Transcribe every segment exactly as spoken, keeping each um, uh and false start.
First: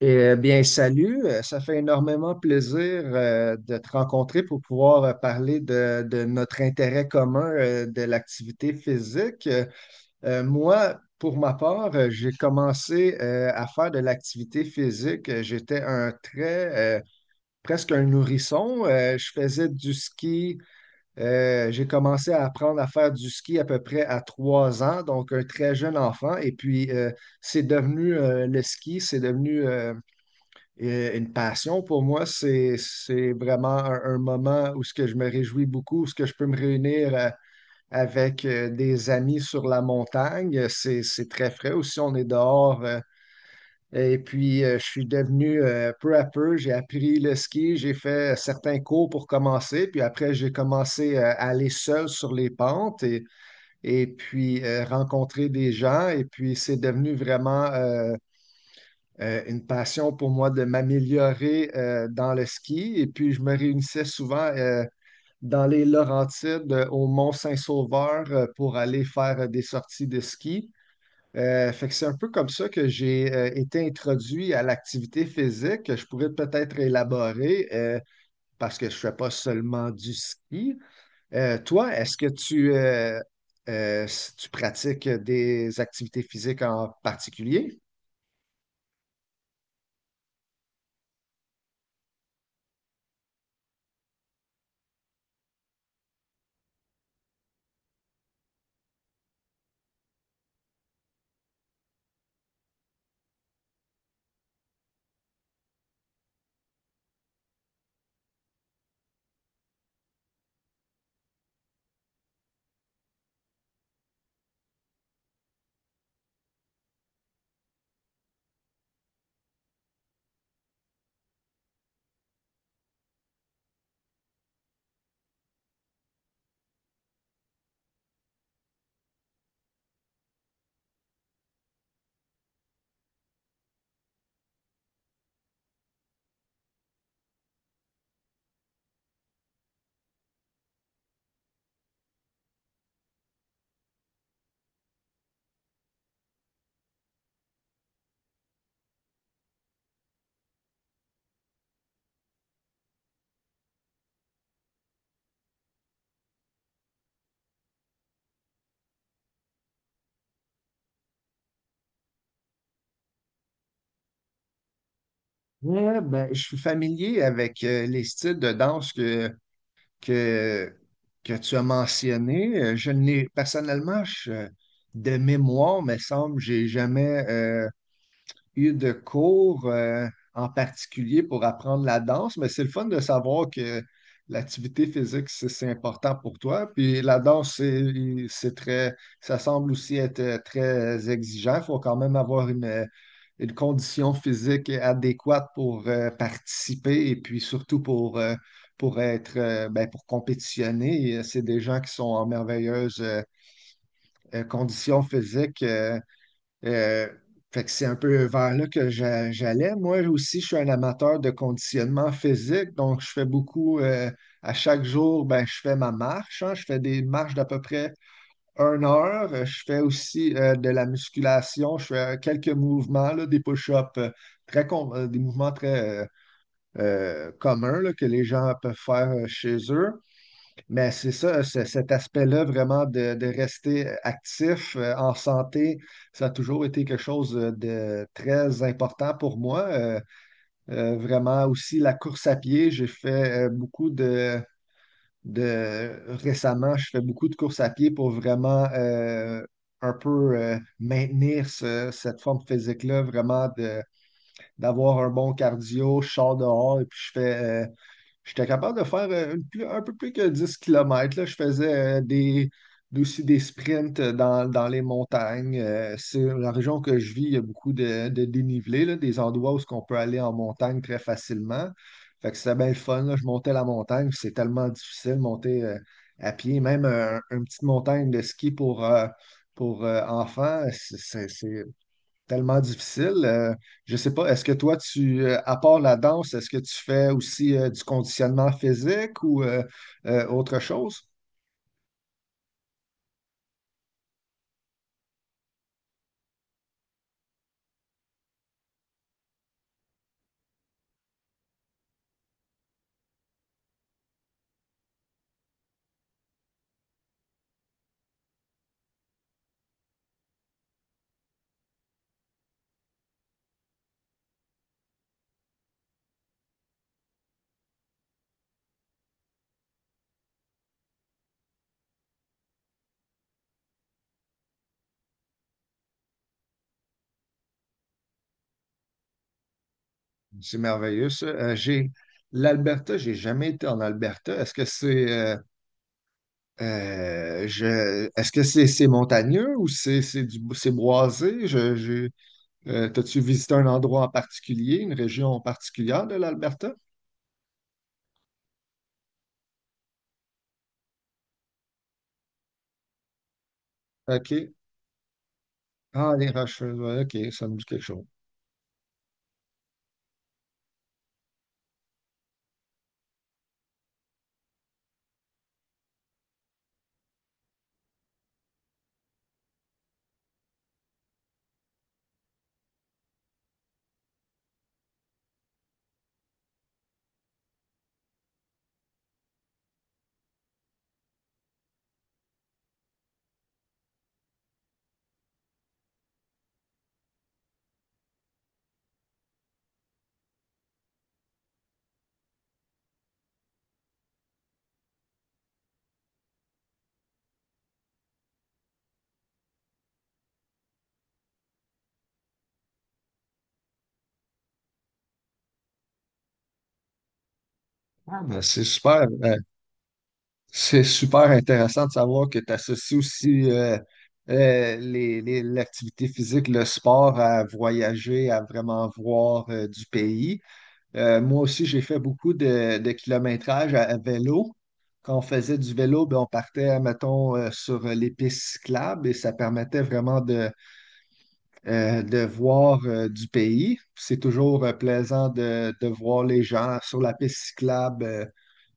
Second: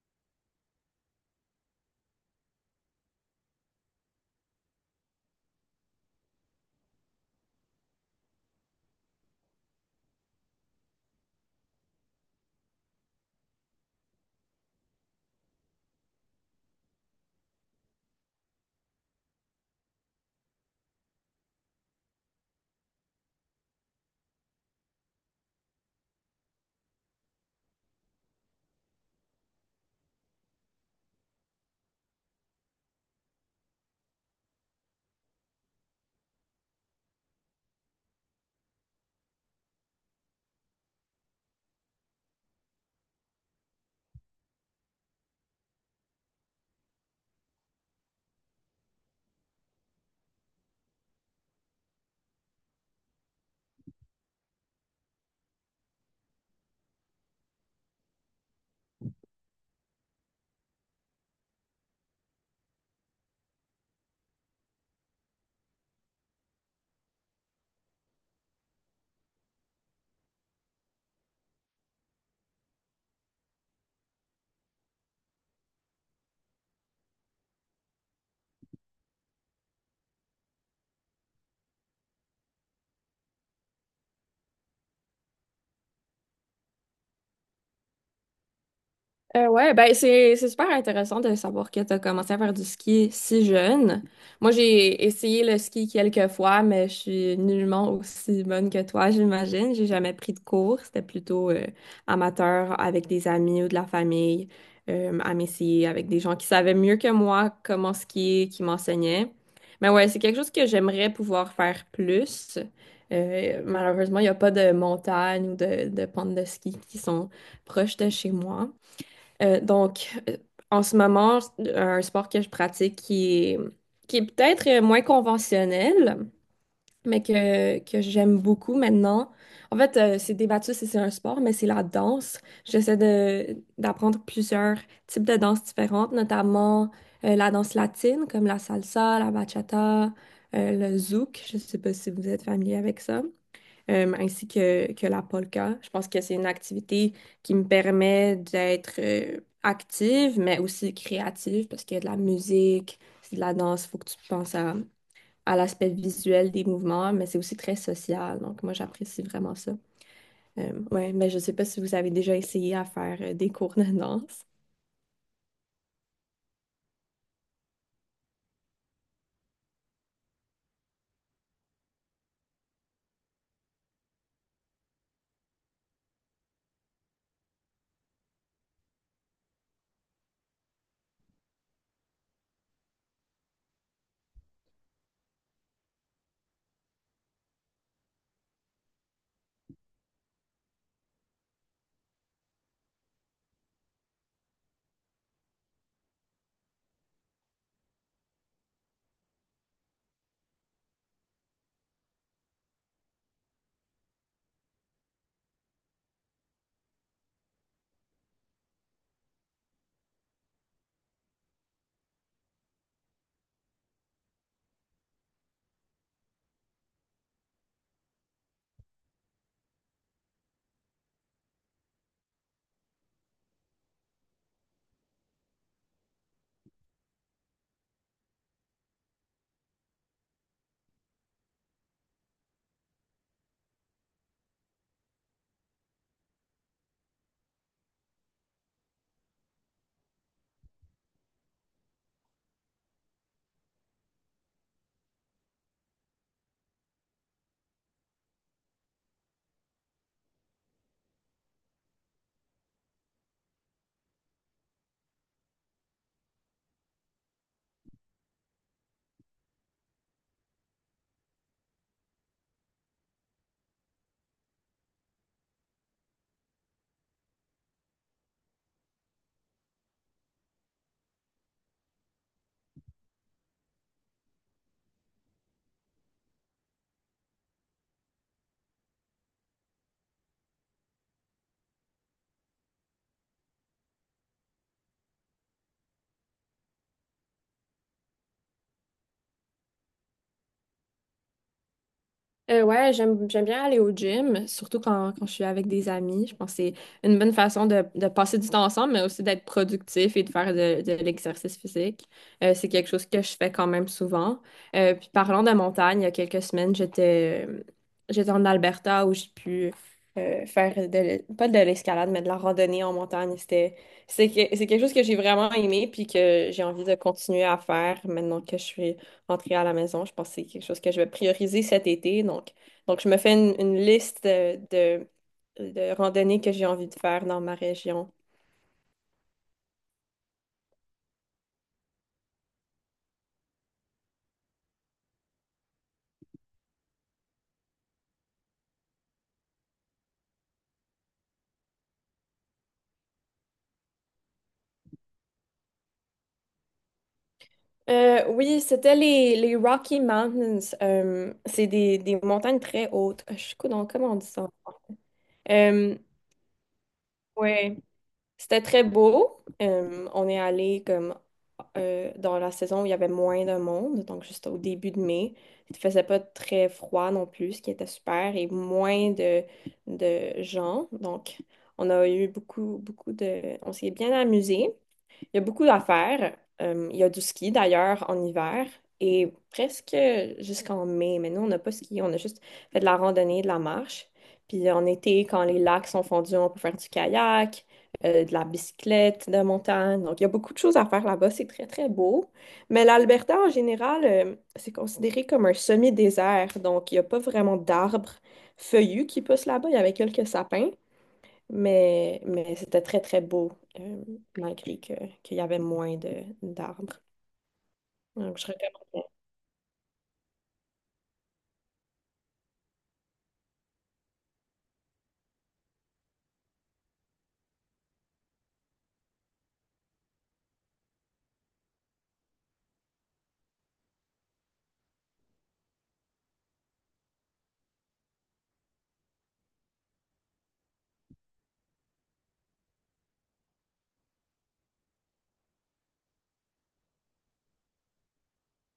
Eh euh, bien, salut. Euh, Ça fait énormément plaisir euh, de te rencontrer pour pouvoir euh, parler de, de notre intérêt commun euh, de l'activité physique. Euh, euh, moi, pour ma part, euh, j'ai commencé euh, à faire de l'activité physique. Euh, J'étais un très, euh, presque un nourrisson. Euh, je faisais du ski. Euh, j'ai commencé à apprendre à faire du ski à peu près à trois ans, donc un très jeune enfant. Et puis, euh, c'est devenu euh, le ski, c'est devenu euh, et euh, une passion pour moi, c'est, c'est vraiment un, un moment où ce que je me réjouis beaucoup, où ce que je peux me réunir euh, avec euh, des amis sur la montagne. C'est, c'est très frais aussi, on est dehors. Euh, et puis, euh, je suis devenu euh, peu à peu, j'ai appris le ski, j'ai fait certains cours pour commencer, puis après, j'ai commencé euh, à aller seul sur les pentes et, et puis euh, rencontrer des gens. Et puis, c'est devenu vraiment euh, euh, une passion pour moi de m'améliorer euh, dans le ski. Et puis, je me réunissais souvent euh, dans les Laurentides, euh, au Mont-Saint-Sauveur, euh, pour aller faire euh, des sorties de ski. Euh, fait que c'est un peu comme ça que j'ai euh, été introduit à l'activité physique, que je pourrais peut-être élaborer euh, parce que je ne fais pas seulement du ski. Euh, toi, est-ce que tu, euh, euh, tu pratiques des activités physiques en particulier? Euh, ouais, ben c'est c'est super intéressant de savoir que tu as commencé à faire du ski si jeune. Moi, j'ai essayé le ski quelques fois, mais je suis nullement aussi bonne que toi, j'imagine. J'ai jamais pris de cours. C'était plutôt euh, amateur avec des amis ou de la famille, euh, à m'essayer avec des gens qui savaient mieux que moi comment skier, qui m'enseignaient. Mais ouais, c'est quelque chose que j'aimerais pouvoir faire plus. Euh, malheureusement, il n'y a pas de montagne ou de, de pentes de ski qui sont proches de chez moi. Euh, donc, euh, en ce moment, euh, un sport que je pratique qui est, qui est peut-être euh, moins conventionnel, mais que, que j'aime beaucoup maintenant. En fait, euh, c'est débattu si c'est un sport, mais c'est la danse. J'essaie de, d'apprendre plusieurs types de danses différentes, notamment euh, la danse latine, comme la salsa, la bachata, euh, le zouk. Je ne sais pas si vous êtes familier avec ça, euh, ainsi que, que la polka. Je pense que c'est une activité qui me permet d'être euh, active, mais aussi créative, parce qu'il y a de la musique, c'est de la danse, il faut que tu penses à, à l'aspect visuel des mouvements, mais c'est aussi très social. Donc, moi, j'apprécie vraiment ça. Euh, ouais, mais je sais pas si vous avez déjà essayé à faire euh, des cours de danse. Ouais, ben, je suis familier avec euh, les styles de danse que, que, que tu as mentionnés. Euh, Je n'ai personnellement, je- de mémoire, me semble, j'ai jamais euh, eu de cours euh, en particulier pour apprendre la danse, mais c'est le fun de savoir que l'activité physique, c'est c'est important pour toi. Puis la danse, c'est c'est très, ça semble aussi être euh, très exigeant. Il faut quand même avoir une, euh, une condition physique adéquate pour euh, participer et puis surtout pour, euh, pour être, euh, ben, pour compétitionner. C'est des gens qui sont en merveilleuse euh, condition physique. Euh, euh, Fait que c'est un peu vers là que j'a- j'allais. Moi aussi, je suis un amateur de conditionnement physique, donc je fais beaucoup, euh, à chaque jour, ben, je fais ma marche, hein. Je fais des marches d'à peu près une heure. Euh, Je fais aussi euh, de la musculation, je fais euh, quelques mouvements, là, des push-ups, euh, très com- euh, des mouvements très euh, euh, communs là, que les gens peuvent faire euh, chez eux. Mais c'est ça, c'est- cet aspect-là vraiment de, de rester actif, euh, en santé, ça a toujours été quelque chose euh, de très important pour moi. Euh, euh, vraiment aussi la course à pied, j'ai fait euh, beaucoup de, de... Récemment, je fais beaucoup de course à pied pour vraiment euh, un peu euh, maintenir ce- cette forme physique-là, vraiment de, d'avoir un bon cardio. Je sors dehors et puis je fais... euh, J'étais capable de faire euh, une plus- un peu plus que dix kilomètres. Je faisais euh, des, aussi des sprints euh, dans, dans les montagnes. Euh, c'est la région que je vis, il y a beaucoup de, de dénivelé, là, des endroits où on peut aller en montagne très facilement. Fait que c'était bien le fun. Là. Je montais la montagne, puis c'est tellement difficile de monter euh, à pied. Même euh, une petite montagne de ski pour, euh, pour euh, enfants, c'est c'est- c'est tellement difficile. Euh, je sais pas, est-ce que toi, tu, euh, à part la danse, est-ce que tu fais aussi euh, du conditionnement physique ou euh, euh, autre chose? Euh, ouais, j'aime j'aime bien aller au gym, surtout quand, quand je suis avec des amis. Je pense que c'est une bonne façon de, de passer du temps ensemble, mais aussi d'être productif et de faire de, de l'exercice physique. Euh, c'est quelque chose que je fais quand même souvent. Euh, puis parlant de montagne, il y a quelques semaines, j'étais j'étais en Alberta où j'ai pu euh, faire de, l'e- pas de l'escalade, mais de la randonnée en montagne. C'était, c'est que- c'est quelque chose que j'ai vraiment aimé puis que j'ai envie de continuer à faire maintenant que je suis rentrer à la maison. Je pense que c'est quelque chose que je vais prioriser cet été. Donc, donc je me fais une, une liste de, de, de randonnées que j'ai envie de faire dans ma région. C'est merveilleux, ça. Euh, j'ai L'Alberta, j'ai jamais été en Alberta. Est-ce que c'est euh, euh, je est-ce que c'est c'est montagneux ou c'est c'est du c'est boisé? Je, je- euh, t'as-tu visité un endroit en particulier, une région en particulière de l'Alberta? Euh, oui, c'était les, les Rocky Mountains. Euh, c'est des, des montagnes très hautes. Je suis donc comment on dit ça? OK. Euh, Ah, les Rocheuses, ouais, ok, ça me dit ouais. quelque chose. C'était très beau. Euh, on est allé comme euh, dans la saison où il y avait moins de monde, donc juste au début de mai. Il faisait pas très froid non plus, ce qui était super, et moins de, de gens. Donc, on a eu beaucoup, beaucoup de... On s'est bien amusé. Il y a beaucoup à faire. Euh, il y a du ski d'ailleurs en hiver et presque jusqu'en mai. Mais nous, on n'a pas ski, on a juste fait de la randonnée, de la marche. Puis en été, quand les lacs sont fondus, on peut faire du kayak, euh, de la bicyclette de montagne. Donc, il y a beaucoup de choses à faire là-bas. C'est très, très beau. Mais l'Alberta, en général, euh, c'est considéré comme un semi-désert. Donc, il n'y a pas vraiment d'arbres feuillus qui poussent là-bas. Il y avait quelques sapins. Mais, mais c'était très, très beau, euh, malgré que, qu'il y avait moins de, d'arbres. Ah, Donc, ben, je c'est super, recommande. euh, c'est super intéressant de savoir que tu associes aussi euh, euh, les, les- l'activité physique, le sport à voyager, à vraiment voir euh, du pays. Euh, moi aussi, j'ai fait beaucoup de, de kilométrage à, à vélo. Quand on faisait du vélo, ben, on partait, mettons, euh, sur les pistes cyclables et ça permettait vraiment de euh, de voir euh, du pays. C'est toujours euh, plaisant de, de voir les gens sur la piste cyclable. euh,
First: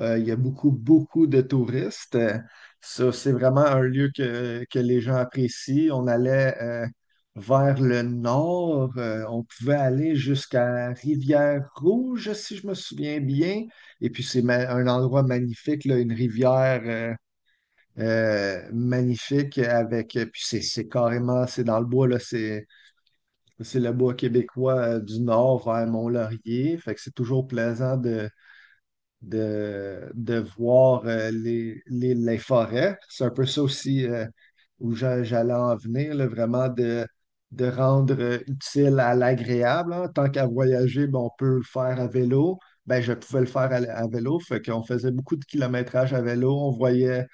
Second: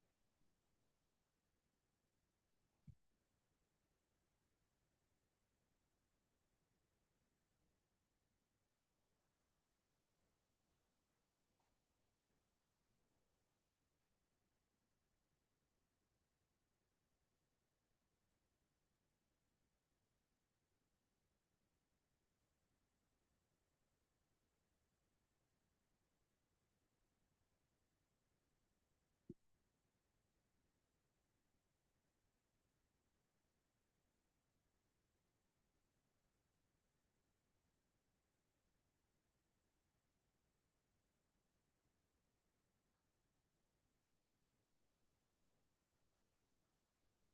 euh, Il y a beaucoup, beaucoup de touristes. Euh, ça, c'est vraiment un lieu que, que les gens apprécient. On allait euh, vers le nord. Euh, on pouvait aller jusqu'à Rivière-Rouge, si je me souviens bien. Et puis, c'est ma- un endroit magnifique, là, une rivière euh, euh, magnifique avec, puis c'est c'est carrément, c'est dans le bois, là, c'est c'est le bois québécois euh, du nord vers Mont-Laurier. Fait que c'est toujours plaisant de, de, de voir euh, les, les, les forêts. C'est un peu ça aussi euh, où j'a- j'allais en venir, là, vraiment de, de rendre euh, utile à l'agréable. Hein. Tant qu'à voyager, ben, on peut le faire à vélo. Ben, je pouvais le faire à, à vélo. Fait qu'on faisait beaucoup de kilométrage à vélo. On voyait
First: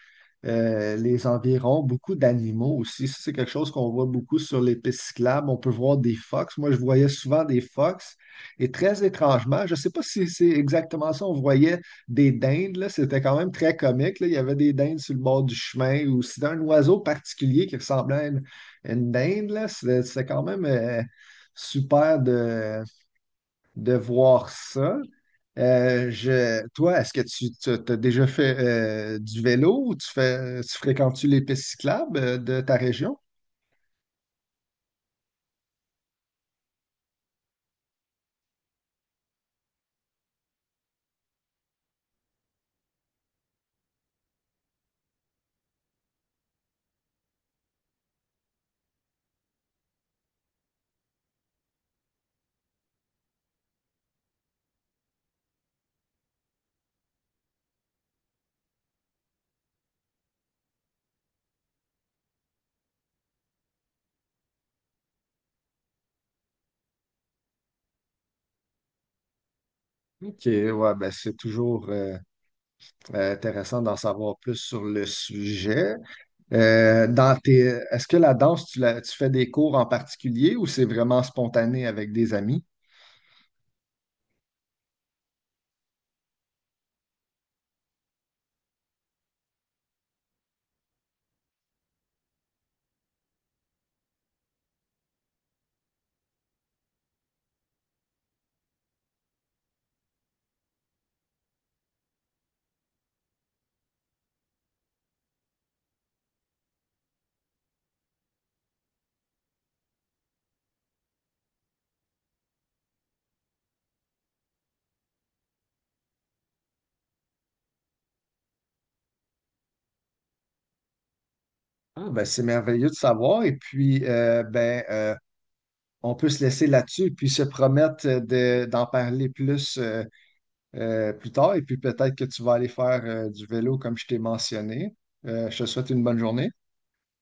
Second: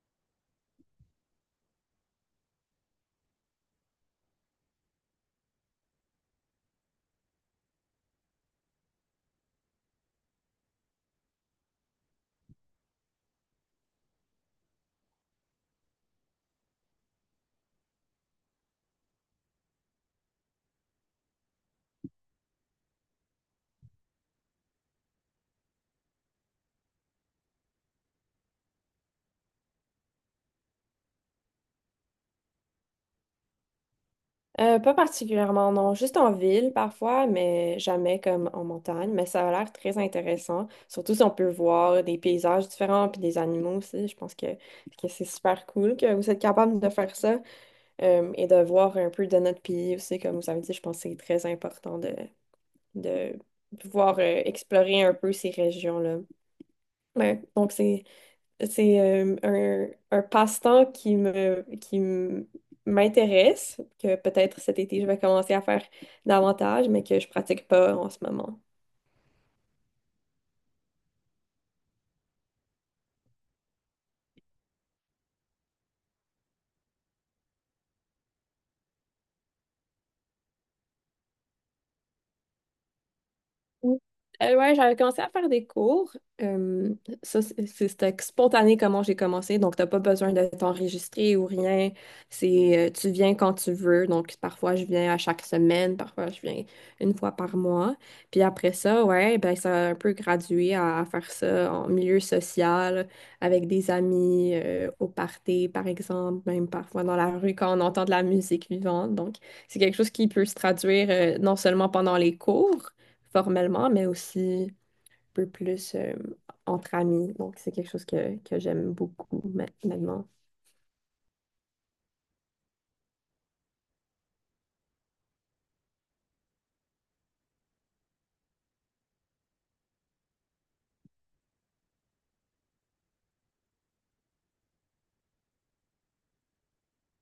euh, les environs, beaucoup d'animaux aussi. Ça, c'est quelque chose qu'on voit beaucoup sur les pistes cyclables. On peut voir des fox. Moi, je voyais souvent des fox. Et très étrangement, je ne sais pas si c'est exactement ça, on voyait des dindes, là. C'était quand même très comique, là. Il y avait des dindes sur le bord du chemin ou c'était un oiseau particulier qui ressemblait à une, à une dinde, là. C'était c'était quand même euh, super de, de voir ça. Euh, je, toi, est-ce que tu as déjà fait euh, du vélo ou tu fais, tu fréquentes-tu les pistes cyclables euh, de ta région? Euh, pas particulièrement, non. Juste en ville parfois, mais jamais comme en montagne. Mais ça a l'air très intéressant. Surtout si on peut voir des paysages différents puis des animaux aussi. Je pense que, que c'est super cool que vous êtes capable de faire ça, euh, et de voir un peu de notre pays aussi. Comme vous avez dit, je pense que c'est très important de, de pouvoir euh, explorer un peu ces régions-là. Ouais, donc c'est C'est euh, un, un passe-temps qui me, qui m- m'intéresse, que peut-être cet été je vais commencer à faire davantage, mais que je pratique pas en ce moment. Ok, ouais, ben c'est toujours euh, euh, intéressant d'en savoir plus sur le sujet. Euh, dans tes, Est-ce que la danse, tu, la- tu fais des cours en particulier ou c'est vraiment spontané avec des amis? Oui. Euh, ouais, j'avais commencé à faire des cours. Euh, ça, c'est- c'est- c'était spontané comment j'ai commencé. Donc, t'as pas besoin d'être enregistré ou rien. C'est, euh, tu viens quand tu veux. Donc, parfois, je viens à chaque semaine, parfois, je viens une fois par mois. Puis après ça, ouais, ben, ça a un peu gradué à faire ça en milieu social, avec des amis, euh, au party, par exemple, même parfois dans la rue quand on entend de la musique vivante. Donc, c'est quelque chose qui peut se traduire, euh, non seulement pendant les cours, formellement, mais aussi un peu plus euh, entre amis. Donc, c'est quelque chose que, que j'aime beaucoup ma- maintenant. Ah, ben c'est merveilleux de savoir. Et puis, euh, ben, euh, on peut se laisser là-dessus et puis se promettre de, d'en parler plus. Euh, euh, plus tard. Et puis peut-être que tu vas aller faire euh, du vélo comme je t'ai mentionné. Euh, je te souhaite une bonne journée.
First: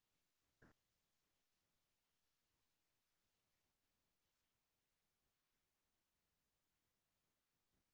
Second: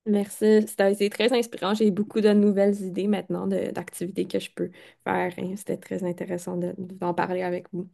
Merci, c'était c'est très inspirant. J'ai beaucoup de nouvelles idées maintenant de- d'activités que je peux faire, hein. C'était très intéressant de- d'en parler avec vous.